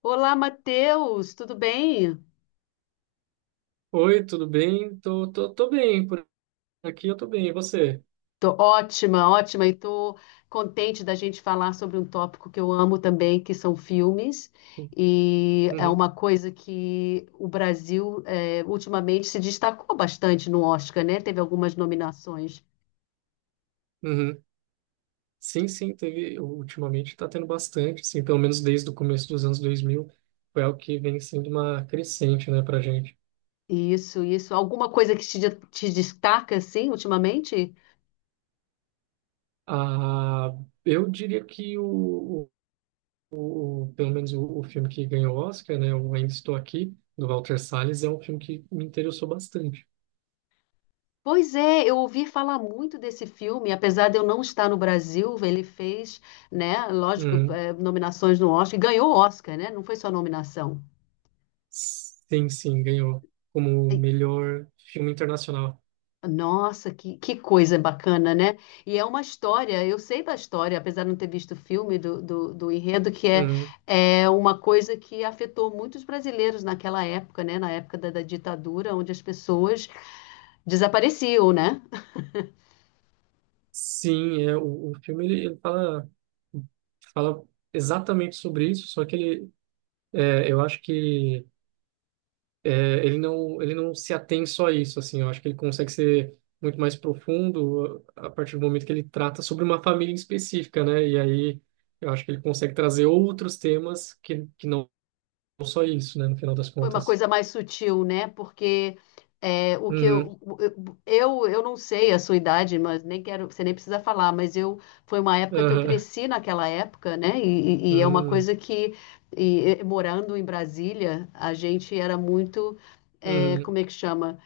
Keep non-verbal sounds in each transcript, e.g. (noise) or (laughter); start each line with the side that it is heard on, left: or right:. left: Olá, Matheus, tudo bem?
right: Oi, tudo bem? Tô bem, por aqui eu tô bem, e você?
left: Tô ótima, ótima, e tô contente da gente falar sobre um tópico que eu amo também, que são filmes, e é
right: Uhum,
left: uma coisa que o Brasil ultimamente se destacou bastante no Oscar, né? Teve algumas nominações.
right: uhum. Sim, teve, ultimamente tá tendo bastante, assim, pelo menos desde o começo dos anos 2000, foi algo que vem sendo uma crescente, né, pra gente.
left: Isso, isso. Alguma coisa que te destaca, assim, ultimamente?
right: Ah, eu diria que pelo menos o filme que ganhou o Oscar, né, o Ainda Estou Aqui, do Walter Salles, é um filme que me interessou bastante.
left: Pois é, eu ouvi falar muito desse filme, apesar de eu não estar no Brasil, ele fez, né, lógico,
right: Uhum.
left: nominações no Oscar, e ganhou o Oscar, né? Não foi só nominação.
right: Sim, ganhou como
left: E-
right: melhor filme internacional.
left: Nossa, que coisa bacana, né? E é uma história, eu sei da história, apesar de não ter visto o filme do enredo, que é,
right: Uhum.
left: é uma coisa que afetou muitos brasileiros naquela época, né? Na época da ditadura, onde as pessoas desapareciam, né?
right: Sim, é, o filme fala exatamente sobre isso, só que eu acho que é, ele não se atém só a isso, assim, eu acho que ele consegue ser muito mais profundo a partir do momento que ele trata sobre uma família em específica, né? E aí eu acho que ele consegue trazer outros temas que não só isso, né, no final das
left: Foi uma
right: contas.
left: coisa mais sutil, né? Porque é, o que
right: Uhum,
left: eu não sei a sua idade, mas nem quero, você nem precisa falar, mas eu foi uma época que eu
right: aham,
left: cresci naquela época, né? E é uma
right: uhum,
left: coisa que e morando em Brasília, a gente era muito é,
right: uhum,
left: como é que chama?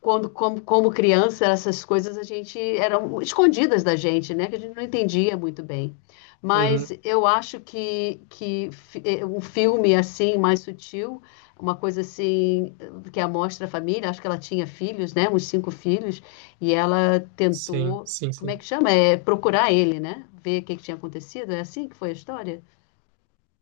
left: Como criança, essas coisas a gente eram escondidas da gente, né? Que a gente não entendia muito bem. Mas
right: uhum,
left: eu acho que um filme assim, mais sutil, uma coisa assim, que amostra a família, acho que ela tinha filhos, né? Uns cinco filhos, e ela
right: sim,
left: tentou,
right: sim,
left: como é
right: sim.
left: que chama? É procurar ele, né? Ver o que que tinha acontecido. É assim que foi a história?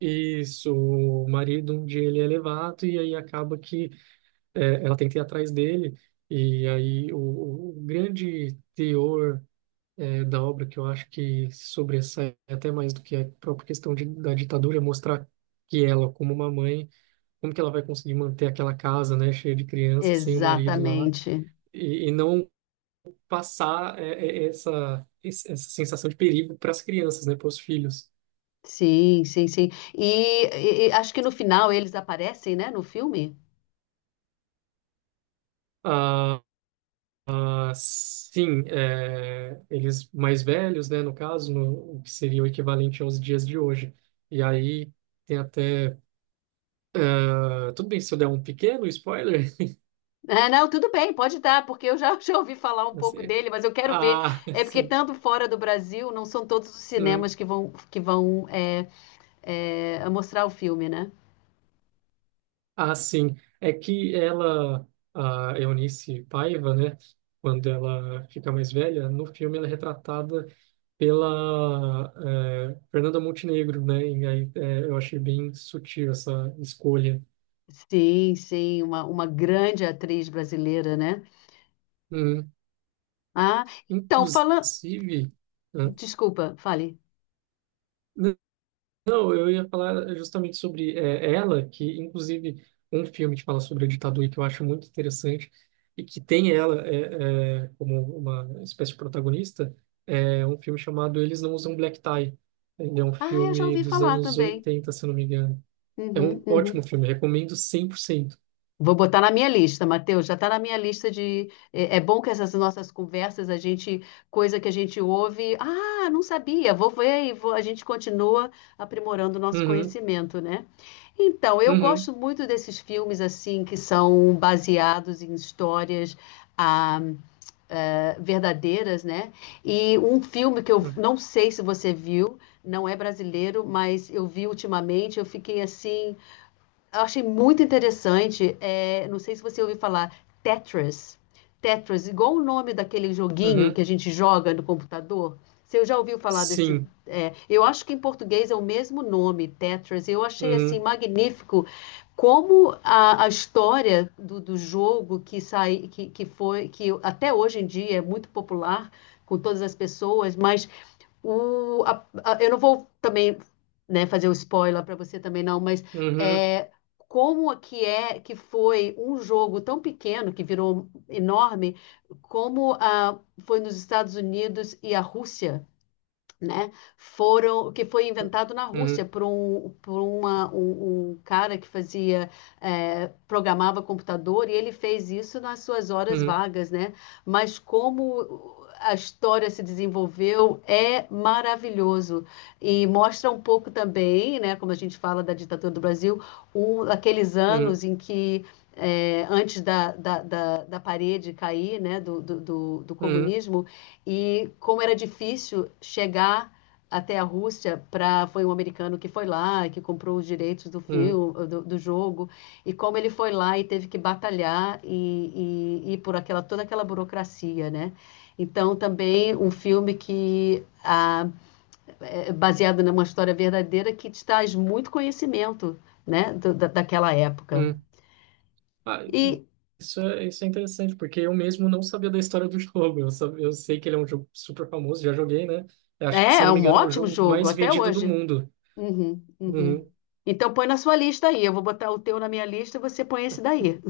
right: Isso, o marido um dia ele é levado e aí acaba que é, ela tenta ir atrás dele e aí o grande teor é, da obra que eu acho que sobressai até mais do que a própria questão de, da ditadura é mostrar que ela, como uma mãe, como que ela vai conseguir manter aquela casa, né, cheia de crianças, sem o marido lá
left: Exatamente.
right: e não passar essa sensação de perigo para as crianças, né, para os filhos.
left: Sim, sim, sim. E acho que no final eles aparecem, né, no filme?
right: Ah, sim, é, eles mais velhos, né, no caso, no, o que seria o equivalente aos dias de hoje. E aí tem até. Ah, tudo bem se eu der um pequeno spoiler?
left: É, não, tudo bem, pode dar, porque eu já, (laughs) já ouvi falar um
right: (laughs)
left: pouco
right: Assim,
left: dele, mas eu quero ver.
right: ah, (laughs)
left: É porque
right: sim.
left: tanto fora do Brasil, não são todos os cinemas
right: Hum,
left: que vão mostrar o filme, né?
right: ah, sim. É que ela, a Eunice Paiva, né, quando ela fica mais velha, no filme ela é retratada pela Fernanda Montenegro, né? E aí eu achei bem sutil essa escolha.
left: Sim, sim, uma grande atriz brasileira, né?
right: Hum,
left: Ah, então, falando.
right: Inclusive, ah,
left: Desculpa, fale.
right: n- não, eu ia falar justamente sobre ela, que inclusive um filme que fala sobre a ditadura e que eu acho muito interessante e que tem ela como uma espécie de protagonista, é um filme chamado Eles Não Usam Black Tie. Ele é um
left: Ah, eu já
right: filme
left: ouvi
right: dos
left: falar
right: anos
left: também.
right: 80 se eu não me engano. É
left: Uhum,
right: um ótimo
left: uhum.
right: filme, recomendo 100%.
left: Vou botar na minha lista, Matheus, já está na minha lista de. É, é bom que essas nossas conversas, a gente, coisa que a gente ouve, ah, não sabia, vou ver e vou- a gente continua aprimorando o nosso
right: Uhum,
left: conhecimento, né? Então, eu
right: uhum,
left: gosto muito desses filmes assim que são baseados em histórias ah, verdadeiras, né? E um filme que eu
right: uhum,
left: não sei se você viu, não é brasileiro, mas eu vi ultimamente, eu fiquei assim eu achei muito interessante, é, não sei se você ouviu falar, Tetris. Tetris, igual o nome daquele joguinho
right: uhum.
left: que a gente joga no computador. Você já ouviu falar desse?
right: Sim,
left: É, eu acho que em português é o mesmo nome, Tetris. Eu achei assim
right: uhum,
left: magnífico como a história do jogo que sai, que até hoje em dia é muito popular com todas as pessoas, mas eu não vou também, né, fazer o spoiler para você também não, mas
right: uhum.
left: é, como que é que foi um jogo tão pequeno que virou enorme, como a foi nos Estados Unidos e a Rússia né, foram, que foi inventado na Rússia
right: Uhum,
left: por um cara que fazia, programava computador e ele fez isso nas suas horas
right: uhum,
left: vagas, né? Mas como a história se desenvolveu é maravilhoso e mostra um pouco também, né, como a gente fala da ditadura do Brasil, um, aqueles
right: uhum,
left: anos em que antes da parede cair, né, do
right: uhum,
left: comunismo, e como era difícil chegar até a Rússia para foi um americano que foi lá que comprou os direitos do
right: uhum,
left: filme do jogo e como ele foi lá e teve que batalhar e por aquela toda aquela burocracia né então também um filme que é baseado numa história verdadeira que te traz muito conhecimento né daquela época
right: uhum. Ah,
left: e
right: isso é interessante, porque eu mesmo não sabia da história do (laughs) jogo. Eu, eu sei que ele é um jogo super famoso, já joguei, né? Eu acho que,
left: é,
right: se eu
left: é
right: não me
left: um
right: engano, é o
left: ótimo
right: jogo
left: jogo
right: mais
left: até
right: vendido do
left: hoje.
right: mundo.
left: Uhum, uhum.
right: Uhum.
left: Então põe na sua lista aí. Eu vou botar o teu na minha lista e você põe esse daí.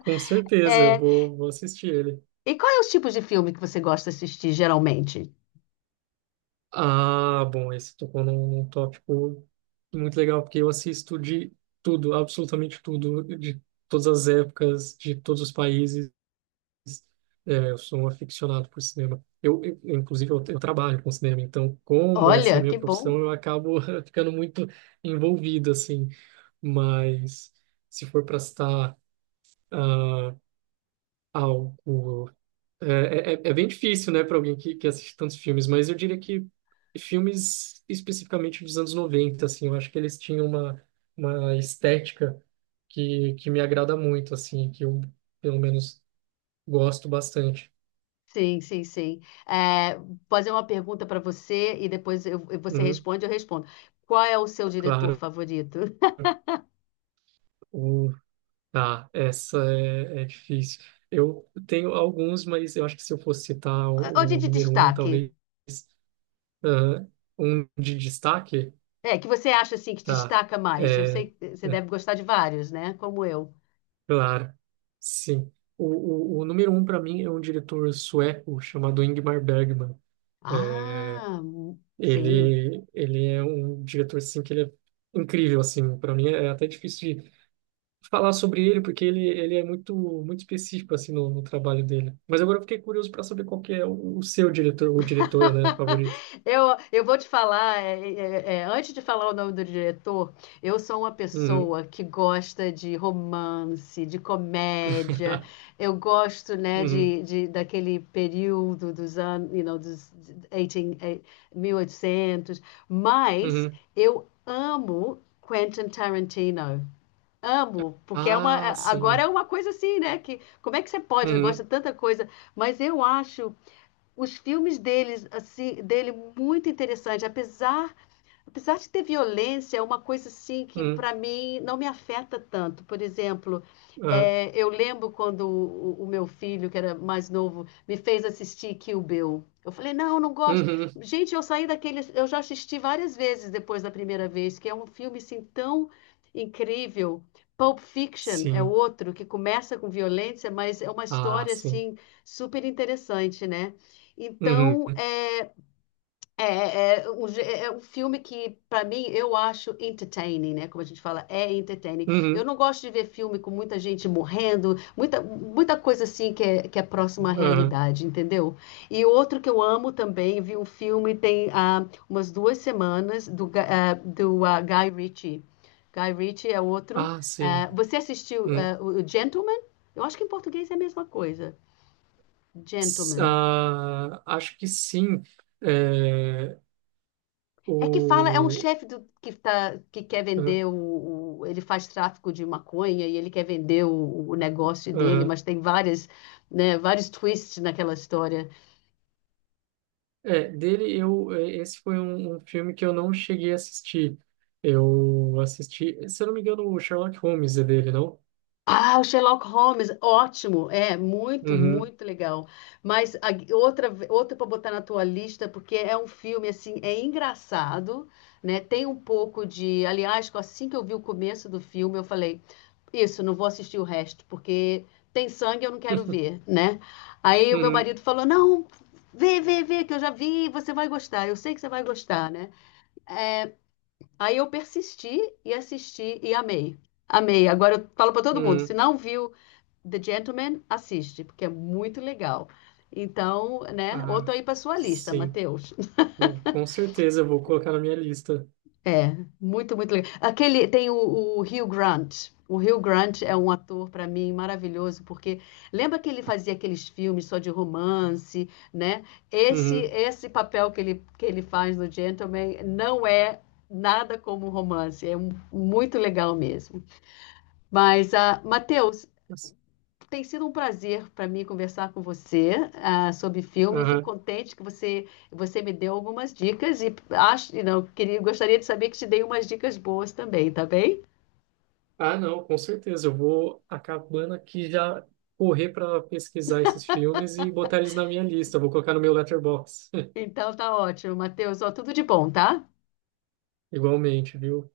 right: Com certeza,
left: É,
right: vou assistir ele.
left: e qual é os tipos de filme que você gosta de assistir geralmente?
right: Ah, bom, esse tocou num tópico muito legal, porque eu assisto de tudo, absolutamente tudo, de todas as épocas, de todos os países. É, eu sou um aficionado por cinema. Inclusive, eu trabalho com cinema, então, como essa é a
left: Olha,
right: minha
left: que
right: profissão,
left: bom.
right: eu acabo (laughs) ficando muito envolvido, assim. Mas, se for para citar ah, algo. É bem difícil, né, para alguém que assiste tantos filmes, mas eu diria que filmes especificamente dos anos 90 assim, eu acho que eles tinham uma estética que me agrada muito, assim, que eu, pelo menos, gosto bastante.
left: Sim, sim, sim. É, vou fazer uma pergunta para você e depois você
right: Uhum,
left: responde, eu respondo. Qual é o seu diretor
right: claro.
left: favorito?
right: O- Ah, essa é difícil. Eu tenho alguns, mas eu acho que se eu fosse citar
left: Ou
right: o
left: de
right: número um,
left: destaque?
right: talvez ah, um de destaque,
left: É, que você acha assim que
right: tá?
left: destaca mais? Eu
right: É,
left: sei que você
right: é,
left: deve gostar de vários, né? Como eu.
right: claro, sim. O número um para mim é um diretor sueco chamado Ingmar Bergman. É,
left: Ah, sim.
right: Ele é um diretor assim que ele é incrível assim. Para mim é até difícil falar sobre ele, porque ele é muito, muito específico assim no trabalho dele. Mas agora eu fiquei curioso para saber qual que é o seu diretor ou diretora, né, favorito.
left: (laughs) Eu vou te falar, antes de falar o nome do diretor, eu sou uma
right: Uhum.
left: pessoa que gosta de romance, de comédia,
right: (laughs)
left: eu gosto, né,
right: Uhum.
left: daquele período dos anos, you know, dos 18, 1800, mas
right: Uhum.
left: eu amo Quentin Tarantino. Amo, porque é uma,
right: Ah,
left: é, agora é
right: sim.
left: uma coisa assim, né? Que, como é que você pode, gosta
right: Uhum.
left: de tanta coisa, mas eu acho os filmes deles, assim, dele muito interessante, apesar apesar de ter violência, é uma coisa assim que
right: Uhum.
left: para mim não me afeta tanto. Por exemplo,
right: Aham.
left: eu lembro quando o meu filho, que era mais novo, me fez assistir Kill Bill. Eu falei, não, não gosto.
right: Uhum.
left: Gente, eu saí daquele. Eu já assisti várias vezes depois da primeira vez, que é um filme assim tão incrível. Pulp Fiction é
right: Sim.
left: outro que começa com violência, mas é uma
right: Ah,
left: história
right: sim.
left: assim super interessante, né?
right: Uhum.
left: Então, é um filme que, para mim, eu acho entertaining, né? Como a gente fala, é entertaining. Eu
right: Uhum.
left: não gosto de ver filme com muita gente morrendo, muita, muita coisa assim que é próxima à
right: Aham.
left: realidade, entendeu? E outro que eu amo também, vi um filme tem umas duas semanas, do Guy Ritchie. Guy Ritchie é outro.
right: Ah, sim.
left: Ah, você assistiu
right: Uhum.
left: o Gentleman? Eu acho que em português é a mesma coisa. Gentleman.
right: Ah, acho que sim. É,
left: É que fala, é um
right: o...
left: chefe do- que, tá, que quer vender ele faz tráfico de maconha e ele quer vender o negócio dele,
right: Uhum.
left: mas tem várias, né, vários twists naquela história.
right: É, dele eu é, esse foi um, um filme que eu não cheguei a assistir. Eu assisti, se eu não me engano, o Sherlock Holmes é dele, não?
left: Ah, o Sherlock Holmes, ótimo, é muito,
right: Uhum,
left: muito legal. Mas outra para botar na tua lista, porque é um filme assim, é engraçado, né? Tem um pouco de, aliás, assim que eu vi o começo do filme, eu falei, isso, não vou assistir o resto, porque tem sangue, eu não quero
right: (laughs)
left: ver, né? Aí o meu
right: uhum,
left: marido falou, não, vê, que eu já vi, você vai gostar, eu sei que você vai gostar, né? Aí eu persisti e assisti e amei. Amei. Agora eu falo para todo mundo, se
right: uhum.
left: não viu The Gentleman, assiste, porque é muito legal. Então, né?
right: Ah,
left: Outro aí para sua lista,
right: sim.
left: Matheus. (laughs)
right: Não, com certeza eu vou colocar na minha lista.
left: É, muito, muito legal. Aquele tem o Hugh Grant. O Hugh Grant é um ator para mim maravilhoso, porque lembra que ele fazia aqueles filmes só de romance, né?
right: Uhum.
left: Esse papel que ele faz no Gentleman não é nada como um romance, muito legal mesmo. Mas, ah, Matheus,
right: Nossa,
left: tem sido um prazer para mim conversar com você sobre filme. Fico
right: aham.
left: contente que você, você me deu algumas dicas e acho, e não, queria, gostaria de saber que te dei umas dicas boas também, tá bem?
right: Ah, não, com certeza eu vou acabando aqui já correr para pesquisar esses filmes e botar eles na minha lista. Vou colocar no meu letterbox (laughs)
left: Então tá ótimo, Matheus. Ó, tudo de bom, tá?
right: Igualmente, viu?